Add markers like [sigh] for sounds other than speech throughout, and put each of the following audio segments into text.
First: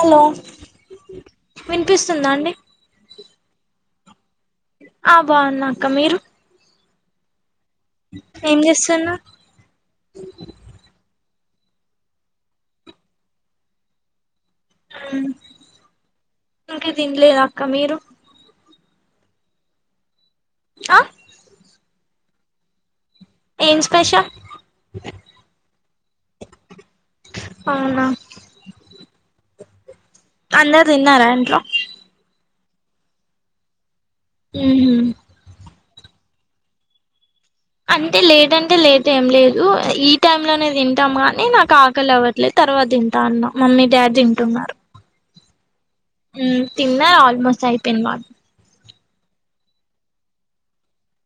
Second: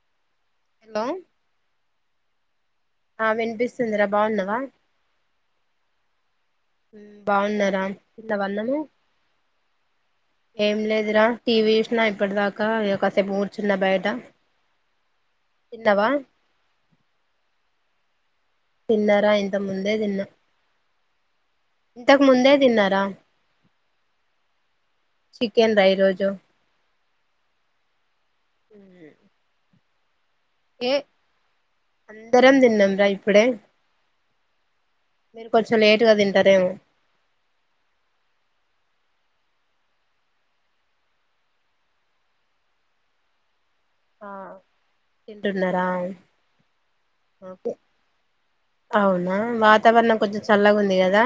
Hello hello విన్పిస్తుందా అండి ఆ విన్పిస్తుందిరా బా ఉన్నవా ఆ బా ఉన్న అక్క మీరు హూమ్ బా ఉన్న తిన్నవా ఏం అన్నము చేస్తున్నారు ఏం లేదురా టీ వీ చూసినా ఇప్పడి దాకా ఇయ కాసేపు కూర్చున్న బయట ఉ తిన్నవా ఇంక తిన్లేదు అక్క మీరు తిన్నారా ఇంత ముందే దిన్న అ ఇంతకు ముందే దిన్నారా ఏమ్ స్పెష చికెన్ రా ఈరోజు అవునా అందరు ఏ దిన్నారా ఇంట్లో అందరం దిన్నం రా ఇప్పుడే ఊహు మీరు కొంచెం లేటుగ తింటరేమో అంటే లేట్ అంటే లేట్ ఏం లేదు ఈ టైం లనే దింటాం ఆనీ నాకు ఆకలి అవ ట్లే తర్వా దింటా అన్న మమ్మీ డాడ్ దింటున్నరు తింటున్నరా ఊమ్ తిన్నా ఆల్మోస్ట్ అయిపోయింద్ మా అవునా వాతావరణం కొంచెం చల్లగ ఉంది గదా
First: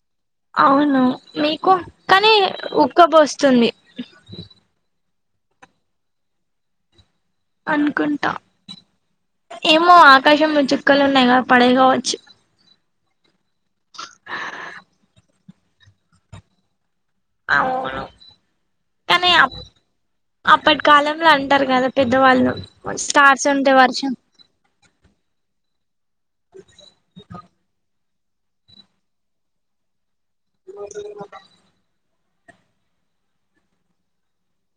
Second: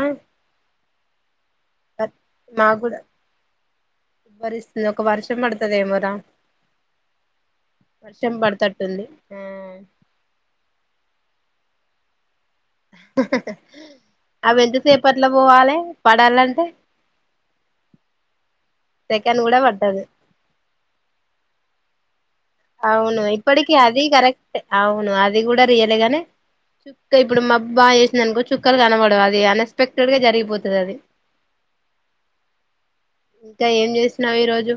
అవును మీకు కానీ ఉక్కబోస్తుంది ఉబ్బరిస్తది ఒక వర్షం పడుతదేమోరా అనుకుంటా వర్షం పడతట్టుంది ఆ ఏమో ఆకాశంలో చుక్కలు ఉన్నాయిగ పడయేగ వచ్చి అవి ఎంతసేపట్లో పోవాలి పడాలంటే అవును కానీ సెకన్ అప్ కూడా పట్టదు అప్పటి కాలంలో అంటారు కదా పెద్దవాళ్ళు అవును స్టార్స్ ఉంటే ఇప్పటికి అది వర్షం కరెక్ట్ అవును అది కూడా రీయల్ ఏ గాని చుక్కలు ఇప్పుడు మాబ్బు బావా చేసినందినుకో చుక్కలు కనబడవు అది అన్ ఎస్పెక్టెడ్ గా జరిగిపో పోతదాది ఇంకా ఏం చేసినావు ఈ రోజు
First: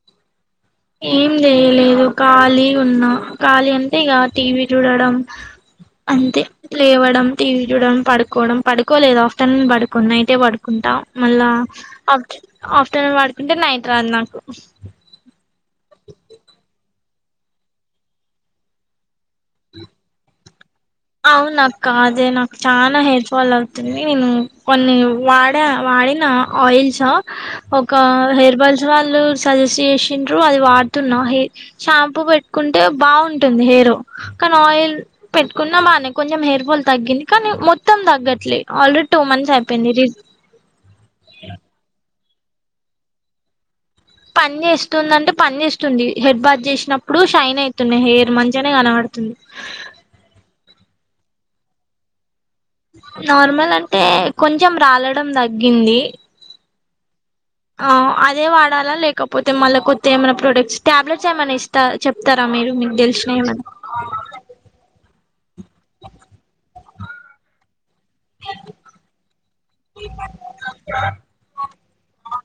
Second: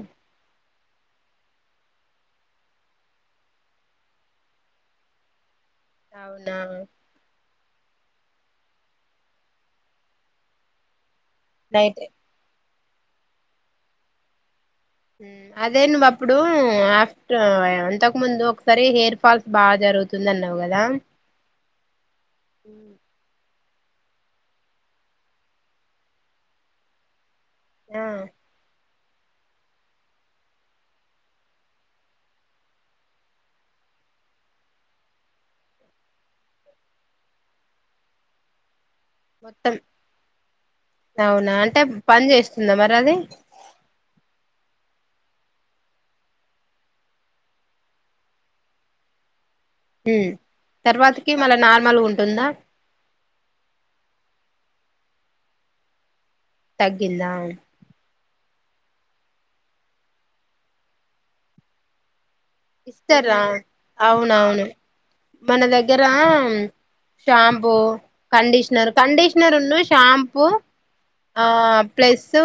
ఏం జేయలే ఇగో ఖాళీ ఉన్న ఖాళీ అంటే ఇగ టీవీ చూడడం అంతే అవునా లేవడం టీవి చూడడం పడుకోవడం పడుకోలేదు ఆఫ్టర్నూన్ పడుకోను నైటే పడుకుంటా మళ్ళా నైటే అప్ ఆఫ్టర్నూన్ పడుకుంటే నైట్ రాదు నాకు అదే నువ్వు అప్పుడు ఆఫ్టర్ ఇంతక ముందు ఒకసారి హెయిర్ ఫాల్ బాగా జరుగుతుంది అన్నావు కదా అవునక్కా అదే నాకు చాలా హెయిర్ ఫాల్ అవుతుంది నేను కొన్ని వాడ వాడిన ఆయిల్స్ ఆ ఒక ఆ హెయిర్ బల్స్ వాళ్ళు సజెస్ట్ చేసిండ్రు అది వాడుతున్నా హెయిర్ షాంపూ పెట్టుకుంటే బాగుంటుంది హెయిర్ కాని ఆయిల్ కున్న బానే కొంచెం హెయిర్ ఫాల్ తగ్గింది కానీ మొత్తం తగ్గట్లే ఆల్రెడీ టూ మంత్స్ మొత్తం అయిపోయింది రీజ అవునా అంటే పని జెస్తుందా మరి అది పని చేస్తుంది అంటే పని చేస్తుంది హెడ్ బాత్ చేసినప్పుడు షైన్ అవుతున్నాయి హెయిర్ మంచిగానే కనబడుతుంది ఊ తర్వాతకి మల్ల నార్మల్గా ఉంటుందా నార్మల్ అంటే కొంచెం రాలడం తగ్గింది తగ్గిందా ఆ అదే వాడాలా లేకపోతే మళ్ళీ కొత్త ఏమై ప్రొడక్ట్స్ టాబ్లెట్స్ ఏమైన్నా ఇస్తారా చె ఇతారా మీరు మీకు తెలిసిన ఇతరా ఏమన్నా అవునవును మన దగ్గర షాంపూ కండిషనర్ కండిషనర్ ఉన్న షాంపూ ఆ ప్లస్ స్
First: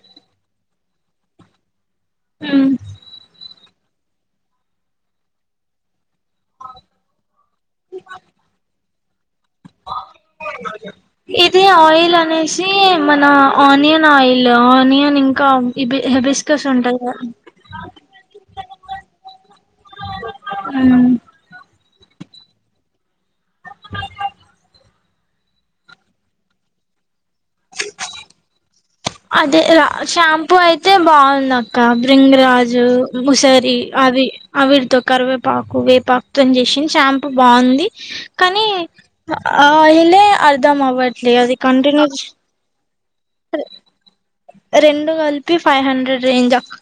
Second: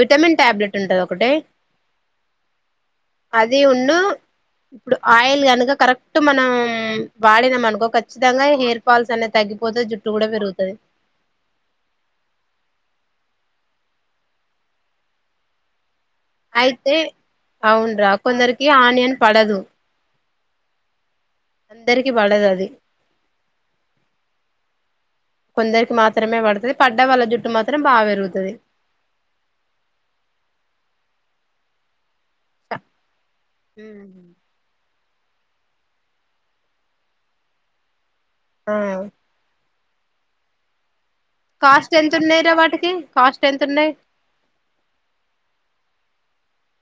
విటమిన్ టాబ్లెట్ ఉంటది ఒకటి హుమ్ అది ఉన్ను యిపుడు ఆయిల్ కనుక కరెక్ట్ మనం వాడినామ్ అనుకో ఖచ్చితంగా హెయిర్ ఫాల్స్ అనేది తగ్గిపోతది జుట్టు కూడా పెరుగుతది ఇది ఆయిల్ అనేసి మన ఆనియన్ ఆయిల్ ఆనియన్ ఇంకా హైబిస్క అయితే అవున్రా కొందరికి ఆనియన్ పడదు హ్మ్ ఇద్దరికీ పడదది [unintelligible] కొందరికి మాత్రమే పడతుది పడ్డ వాళ్ళ జుట్టు మాత్రం బాగా పెరుగుతది అదే రా షాంపూ అయితే బాగుందక్క బ్రింగ్ రాజు ఉసరి ది అవి అవిటితో కరివేపాకు వేపాకుతో చేసింది షాంపూ బాగుంది కానీ ఆ ఆ ఆయిలే అర్థమవట్లే కాస్ట్ ఎంతున్నాయ్ రా వాటికి కాస్ట్ ఎంతున్నాయ్ రెండు కలిపి ఫైవ్ హండ్రెడ్ రేంజ్ అక్కా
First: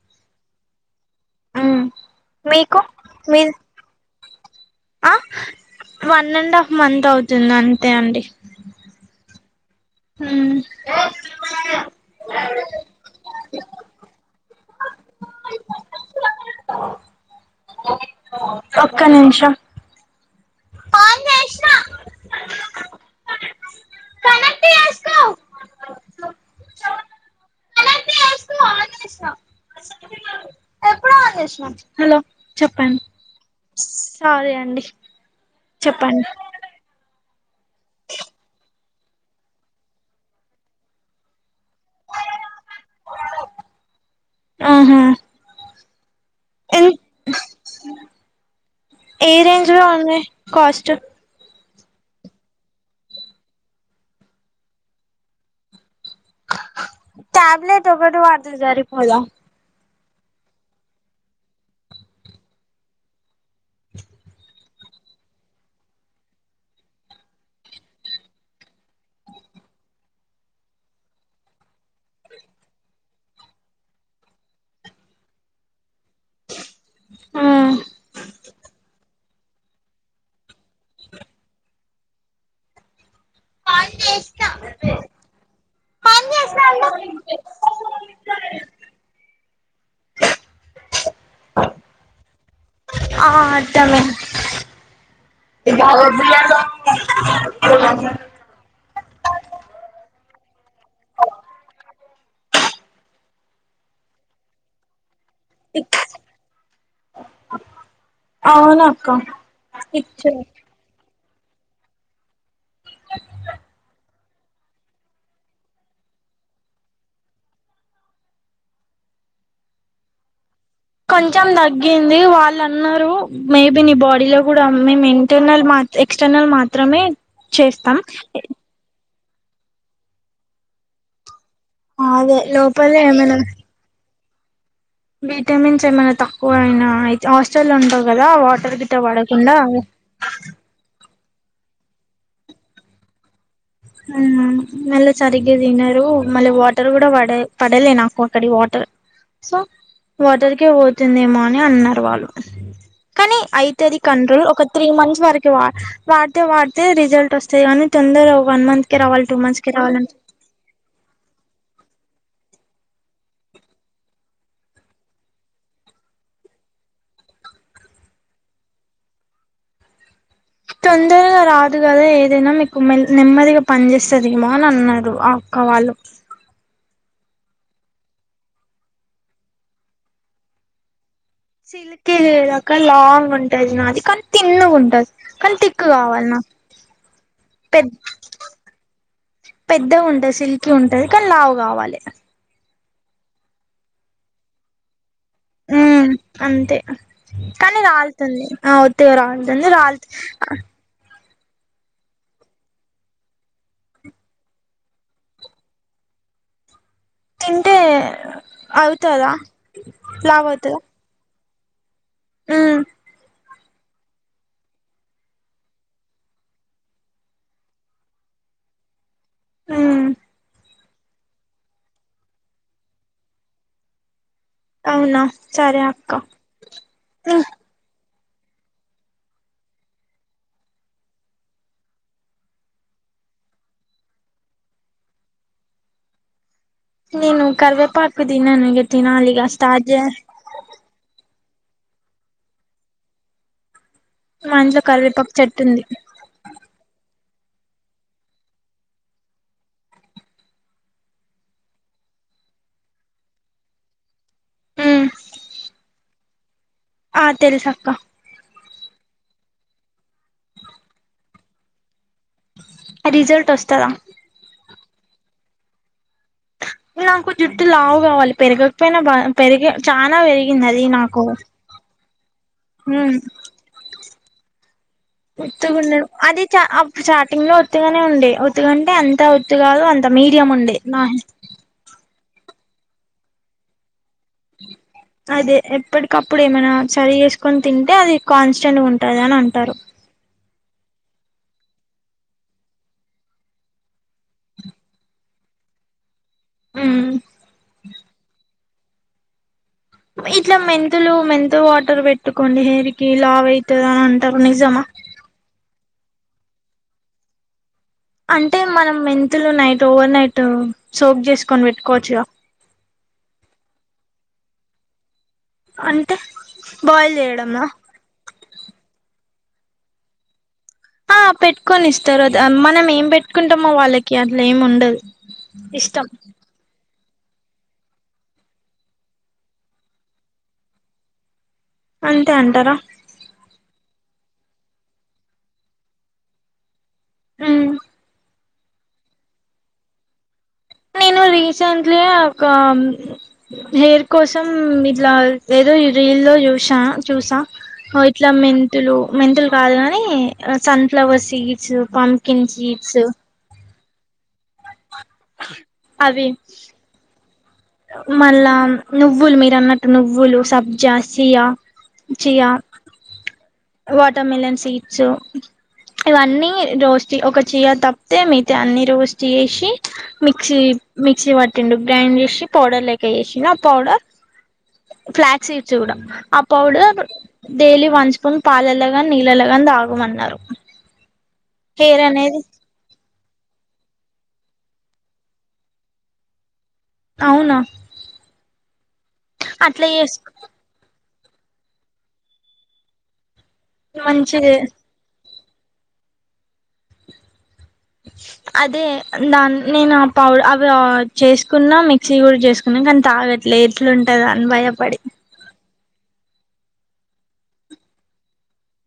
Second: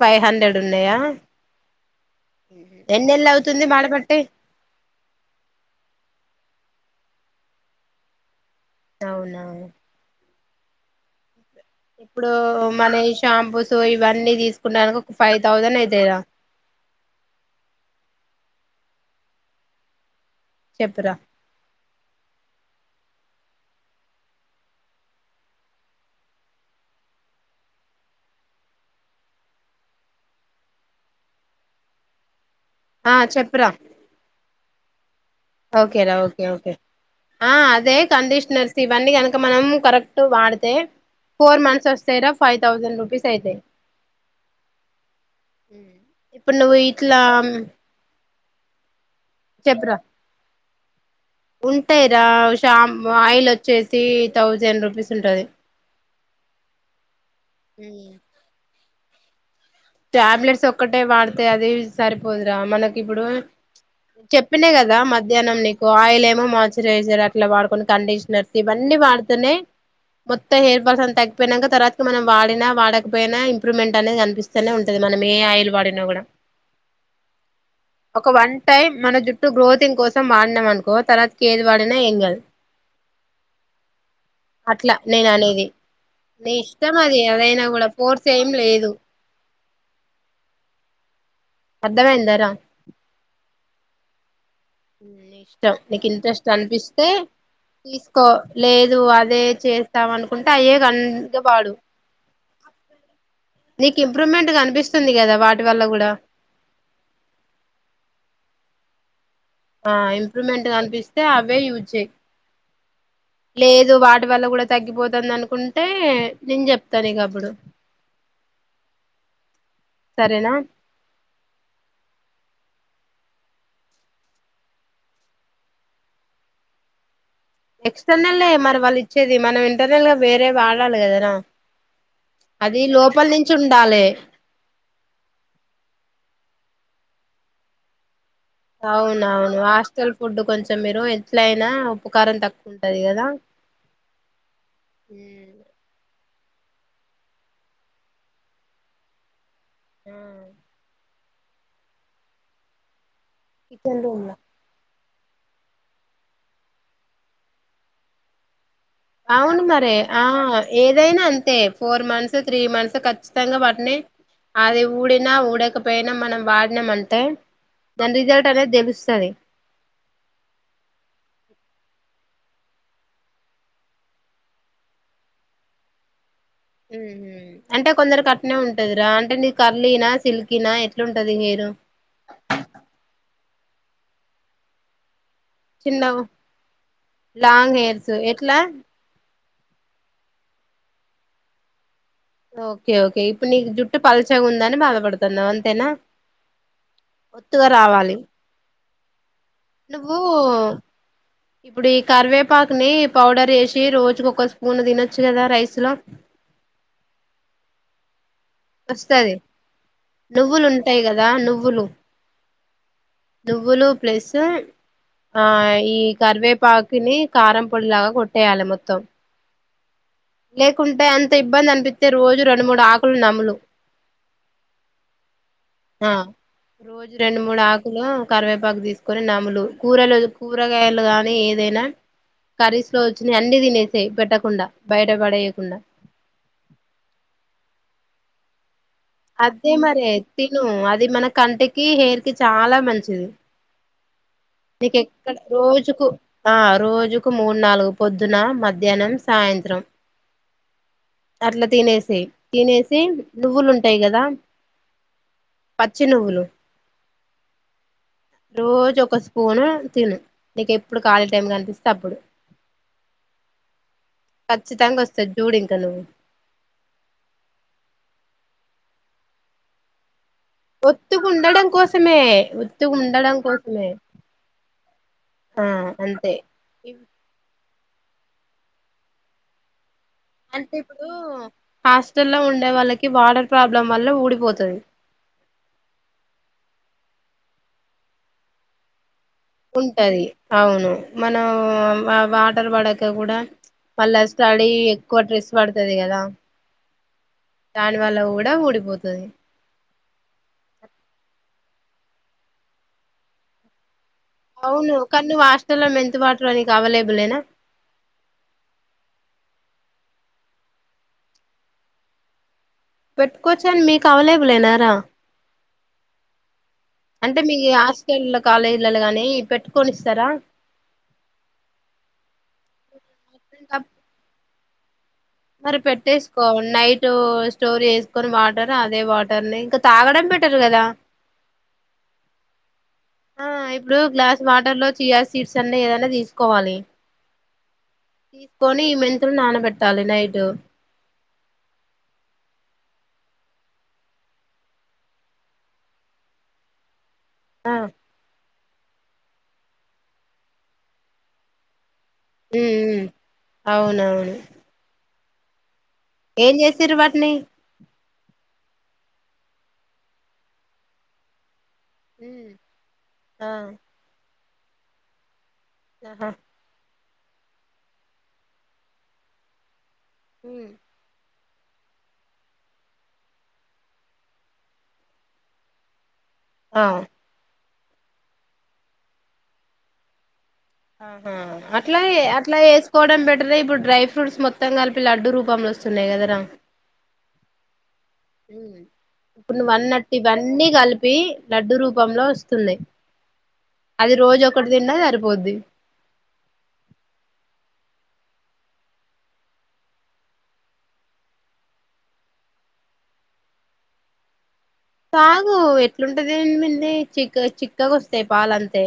ఫైవ్ హండ్రెడ్ ఉన్నాయా మ్మ్ మీకు ఎన్నేళ్ళు మీది అవుతుంది మాడబేట్టి ఆ వన్అండ్ హాఫ్ మంత్ అవుతుంది అంతే అండి తవునా ఊ ఇప్పుడు మన షాంపూస్ ఈవన్నీ తీసుకున్నాక ఒక ఫైవ్ థౌసండ్ అయితయ్ రా ఒక్క నిమిషం చెప్పురా అ ఆన్ చేసినా ఎప్పుడో ఆన్ చేసినా హలో చెప్పండి ఆ చెప్పరా సోరీ అండి ఓకేరా చెప్పండి ఓకే ఓకే ఆ అదే కండిషనర్స్ ఇవన్నీ కనుక మనం కరెక్ట్ గా వాడితే ఫోర్ మంత్స్ వస్తాయిరా ఫైవ్ థౌజండ్ రూపీస్ అయితయ్ ఆహా ఇప్పుడు నువ్వు ఎన్ ఇట్లా ఏ రేంజ్ లో ఉన్నాయ్ కాస్ట్ ఉంటయ్ రా ఆయిల్ వచ్చేసి థౌసండ్ రూపీస్ ఉంటది ట్యాబ్లెట్ ఉమ్ ఒకటి వాడితే సరిపోదా టాబ్లెట్స్ ఒక్కటే వాడితే అది సరిపోదురా మనకిప్పుడు చెప్ చెప్పినా కదా మధ్యానం నీకు ఆయిల్ ఏమో మాయిశ్చరైజర్ అట్లా వాడుకుని కండిషనర్స్ ఇవన్నీ వాడితేనే మొత్త హెయిర్ ఫాల్స్ అంత తగ్గిపోయినాక తర్వాత మనం వాడినా వాడకపోయినా ఇంప్రూవ్మెంట్ అనేది కనిపిస్ ఇట్లనే ఉంటది మనం ఏ ఆయిల్ వాడినా కూడా మ్మ్ ఒక వన్ టైం మన జుట్ ఫస్టు గ్రోతింగ్ కోసం వాడినాం అనుకో తర్వాతకి ఏది వాడినా ఏం కాదు కాల్ చెస్ అట్లా నేననేది నీ ఇష్టం అది అదైనా కూడా ఫోర్స్ ఏం లేదు అర్ధమయిందరా ఆ అర్ధమైంది నీ ఇష్టం నీకు ఇంట్రెస్ట్ అనిపిస్తే తీసుకో లేదు అదే చేస్తాం అనుకుంటే అయ్యే కంటిన్యూస్ గా వాడు నిక్ ఇంప్రూవ్మెంట్ కనిపిస్తుంది కదా వాట్ అవునక్క ఆ ఇచ్చేయ్ ఇంప్రూవ్మెంట్ కనిపిస్తే అవే యూజ్ చెయ్ లేదు వాటి వల్ల కూడా తగ్గిపోతుందనుకుంటే నేను చెప్తా నీకప్పుడు సరేనా కొంచం తగ్గింది వాళ్ళన్నారు మేబి నీ బాడీ లో కూడా మేము ఇంటర్నల్ మా ఎక్స్టర్నల్ మాత్రమే చేస్తాం ఎక్స్టర్నల్ యే మరి వాళ్ళుచ్చేది మనం ఇంటర్నల్ గా వేరే వాడాలి కదనా అదే అది లోపల ఏమైనా నుంచి ఉండాలే విటమిన్స్ ఏమైన్నా తక్కువయినా ఐతే హాస్టల్ ఉంటావ్ కదా వాటర్ గిట్ట పడకుండా అవునవును హాస్టల్ ఫుడ్ కొంచం మీరు ఎట్లయినా ఉప్పు కారం తక్కువుంటది కదా ఊ నల్ల చరి గీ తిన్నరు మళ్ళీ వాటర్ కూడా పడ పడలే నాకు అక్కడి వాటర్ సో వాటర్కే పోతుందేమో అని అన్నరు వాళ్ళు కనీ అవుతుది కిచెన్ రూమ్ కంట్రోల్ ఒక త్రీ మంత్స్ వరకి వాడితే వాడితే రిజల్ట్ వస్తంది కానీ తొందర వన్ మంత్కి రావలి టూ అవును మంత్స్ కి మరి రావాలంటే ఆ ఏదైనా అంతే ఫోర్ మంత్స్ త్రీ మంత్స్ ఖచ్చితంగా [unintelligible] అది ఊడిన ఊడకపోయినా మనం వాడినాం అంటే దాని రిజల్ట్ అనేది తెలుస్తది తొందరగా రాదు కదా ఏదైనా మీకు నెమ్మదిగా పని చేేస్తుంది ఏమా అని అన్నారు మావాళ్ళు అంటే కొందరు కట్నే ఉంటదిరా అంటే నీ కరలీన సిల్కనా ఎట్లుంటది హెయిరూ [unintelligible] లాంగ్ ఉంటది నాది కానీ తిన్ ఉంటది కానీ [unintelligible] చిన్న కావాలి నా లాంగ్ పెద్ద హెయిర్స్ ఎట్లా పెద్దగా ఉంటది సిల్కి ఉంటుంది కానీ లావు కావాలి ఓకే ఓకే ఇప్పుడు నీ జుటు పల్చగా ఉందని బాధపడ ఉ అంతే ఒత్తుగా కానీ రావాలి రాల్తుంది ఆ ఉత్తగ రాలుతుంది రాలు నువ్వు ఇప్పుడు ఈ కరివేపాకుని పౌడర్ వేసి రోజుకు ఒక స్పూన్ తినొచ్చు కదా రైస్ లో తింటే అవుతదా వస్తది లావు నువ్వులు ఉంటాయి కదా నువ్వులు ఉ నువ్వులు ప్లేస్ ఆ ఈ కరివేపాకుని కారం పొడిలాగ కొట్టేయాలి మొత్తం ఆ లేకుంటే అంత ఇబ్బంది అనిపిస్తే రోజు రెండు మూడు ఆకులు నములు అవున ఆ రోజు రెండు మూడు ఆ కరివేపాకు తీసుకొని నములు కూరలు కూరగాయలు గానీ ఏదైనా కరీస్ లో వచ్చింది అన్ని తినేసేయి పెట్టకుండా బయట పడేయకుండా నేను కరివేపాకు [unintelligible] అదే స్టార్ట్ చేయ మరే తిను అది మన కంటికి హెయిర్కి చాలా మంచిది మా ఇంట్లో నీక కరివేపాకు ఎక్కడ చెట్టు ఉంది రోజుకు ఆ రోజుకు మూడు నాలుగు పొద్దున మధ్యాహ్నం సాయంత్రం అట్లా తినేసి తినేసి నువ్వులు ఉంటాయి కదా పచ్చి నువ్వులు ఆ తెలిసక్క రోజు ఒక స్పూను తిను నీకెప్పుడు ఖాళీ టైం క కనిపిస్తే అప్పుడు రిజల్ట్ వస్తద ఖచ్చితంగా వస్తది జూడు ఇంక నువ్వు నాకు జుట్టు లావు కావాలి పెరగకపోయినా [unintelligible] చాన పెరిగింది అది ఒత్తుగ నాకు ఉండడం కోసమే ఒత్తుగ ఉమ్ ఉండడం కోసమే ఆ ఉత్తుగాండడు అంతే అది చ స్టార్టింగ్ లో ఒత్తుగానే ఉండే ఒత్తుగంటే ఎంత ఒత్తు కాదు అ మీడియం అంటే ఉండే నా ఇప్పుడు హాస్టల్లో ఉండే వాళ్ళకి వాటర్ ప్రాబ్లం వల్ల ఊడిపోతది అదే ఎప్పటికప్పుడు ఏమైనా సరి చేసుకొని తింటే అది కాన్స్టెంట్గ ఉంటంది అని అంట ఉంటది అవును మనం వాటర్ పడాక కూడ మళ్ళా స్టడీ ఎక్కువ స్ట్రెస్ పడుతది కదా ఉమ్ దాని వల్ల కూడా ఊడిపోతది ఇట్లా మెంతులు మెంతుల వాటర్ పెట్టుకోండి హెయిర్ కి లావు అవుతుంది అని అంటారు నిజమా అవును కానీ నువ్వు ఆస్టల్ల్లో మెంతు వాటర్ అనికి అవైలబుల్ ఏనా అంటే మనం మెంతులు నైట్ ఓవర్ నైట్ సోక్ చేసుకొని పెట్టుకోవచ్చుగా పెట్టుకోవచ్చని మీకు అవలేబలేనారా అంటే బాయిల్ చేయడంలో స్క కాలేజీలలో గాని పెట్టుకో నిస్తారా ఆ పెట్టుకొని ఇస్తారు మనం ఏం పెట్టుకుంటామో వాళ్ళకి అట్లా ఏమి ఉండదు మరి ఇష్టం పెట్టేసి నైట్ స్టోర్ చేసుకొని వాటర్ అదే వాటర్ ని ఇంకా తాగడం బేట్టర్ కదా అంతే అంటారా ఆ ఇప్పుడు గ్లాస్ వాటర్ లో చియా సీడ్స్ అన్ని ఏదైనా తీసుకోవాలి ఉమ్ తీసుకొని ఈ మెంతులు నానబెట్టాలి నైటు నేను రీసెంట్లీ ఒక హెయిర్ కోసం ఇట్లా ఏదో రీల్ లో చూసా చూసా ఆ ఇట్లా మెంతులు మెంతులు కాదు కాని సన్ ఫ్లవర్ సీడ్స్ పంప్ ఉ అవునవును అవి ఏం చేస్తారు వాటిని మళ్ళా నువ్వులు మీరు అన్నట్టు నువ్వులు సబ్జా సియా చియా ఉమ్ ఆ వాటర్మెలన్ సీడ్స్ ఆహా ఇవన్నీ రోస్ట్ ఒక చీయా తప్పితే మిగతాయి అన్ని రోస్ట్ చేసి మిక్సీ ఉమ్ మిక్సీ పట్టిండు గ్రైండ్ చేసి పౌడర్ లెక్క చేసిండు ఆ పౌడర్ ఫ్లాక్స్ సిడ్స్ కూడా ఆ పౌడర్ డైలీ వన్ స్పూన్ పాలలోగాని నీళ్ళలో కాని తాగమన్నారు ఆహా అట్లా హెయిర్ గే అనేది అట్లా చేసుకోవడం బెటర్ ఇప్పుడు డ్రై ఫ్రూట్స్ మొత్తం కలిపి లడ్డు రూపంలో వస్తున్నాయి కదరా అవునా ఇప్పుడు అట్లా నువ్వన్నట్ చేసు ఇవన్నీ కలిపి ప్పి లడ్డు రూపంలో వస్తుంది అది రోజు మంచిది ఒకటి తిన్న సరిపోద్ది [inaudible] అదే దాన్ని నేను ఆ ప అవి చేసుకున్న మిక్సీ కూడా చేసుకున. నుకని తాగట్లే ఎట్లుంటద అని భయపడి తాగు ఎట్లుంటది ఏంది చిక్క చిక్కగా వస్తయి పాలంతే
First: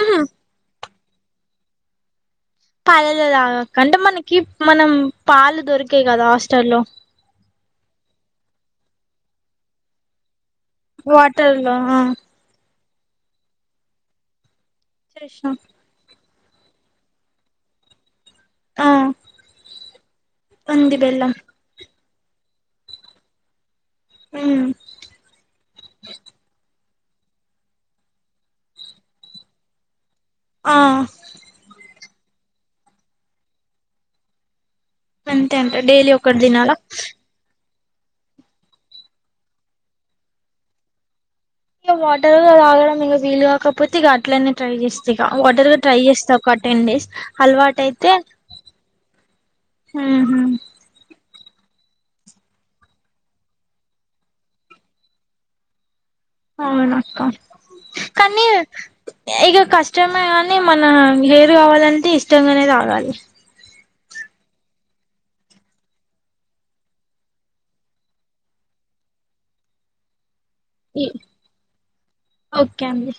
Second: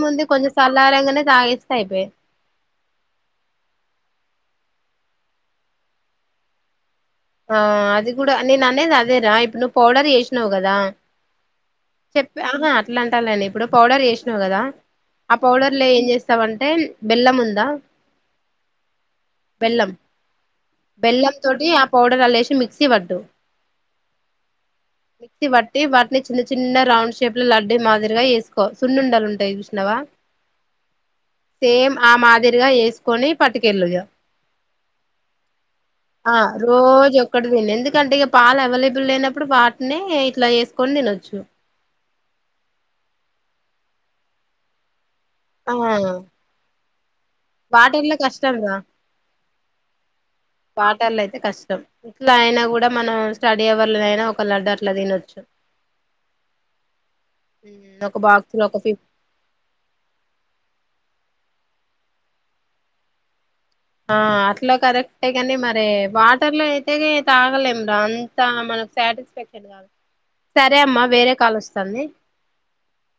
ఉహు కొంచెం సల్లారంగనే తాగెస్తే అయిపోయె పాలల్లో తాగాక అంటే మనకి మనం పాలు దొరికె యి కదా హాస్టల్లో. ఆ అది కూడా నేను అనేది అదేరా ఇప్పుడు నువ్వు పౌడర్ చేసినావు కదా వాటర్ లో ఆ ఆహా అట్లా అంటలేదు నేను ఇప్పుడు పౌడర్ చేసినావు కదా ఆ చేసినాం పౌడర్ లో ఏం చేస్తవు. చేస్తవంటే బెల్లం ఉందా ఆ బెల్లం బెల్లం తోటి ఆ పౌడర్ అల్లెసి మిక్సీ పట్టు ఉనా మీక్ వట్టి వాటిని చిన్న చిన్న రౌండ్ షేప్ లో లడ్డు మాదిరిగా ఏసుకో సున్నుండలు ఉంటాయి చూసినావా [inaudible] ఆ సేమ్ ఆ మాదిరిగా యేసుకొని పట్టుకెళ్ళు ఇగ అంతే అంటా డైలీ ఆ ఒకటి తిను రోజు ఎందుకంటే ఇగ పాలు అవైలబుల్ లేనప్పుడు వాటినే ఇట్లా చేసుకొని తినొచ్చు ఇక వాటర్ గా తగడం ఇంకా వీలు కాకపోతే ఇక అట్లనే ట్రై చేస్తా ఇగ వాటర్ గా ట్రై చేస్తాం ఒక టెన్ డేస్ అలవాటు బాటిల్లో కష్టం రా ఆహ ఇట్లా అయిన కూడా మనం స్టడీ అవర్లోనయినా ఒక లడ్డు అట్లా తినొచ్చు [unintelligible] అవును అక్క ఒక కానీ బాక్స్ లో ఒక ఫిఫ్ ఇక కష్టమే కానీ మన హెయిర్ కావాలంటే ఇష్టంగానే తాగాలి ఆ అట్లా కరెక్టే కాని మరి వాటర్ లో అయితే తాగలేం రా అంత సరే అమ్మా వేరే కాల్ వస్తాంది ఓకే అండి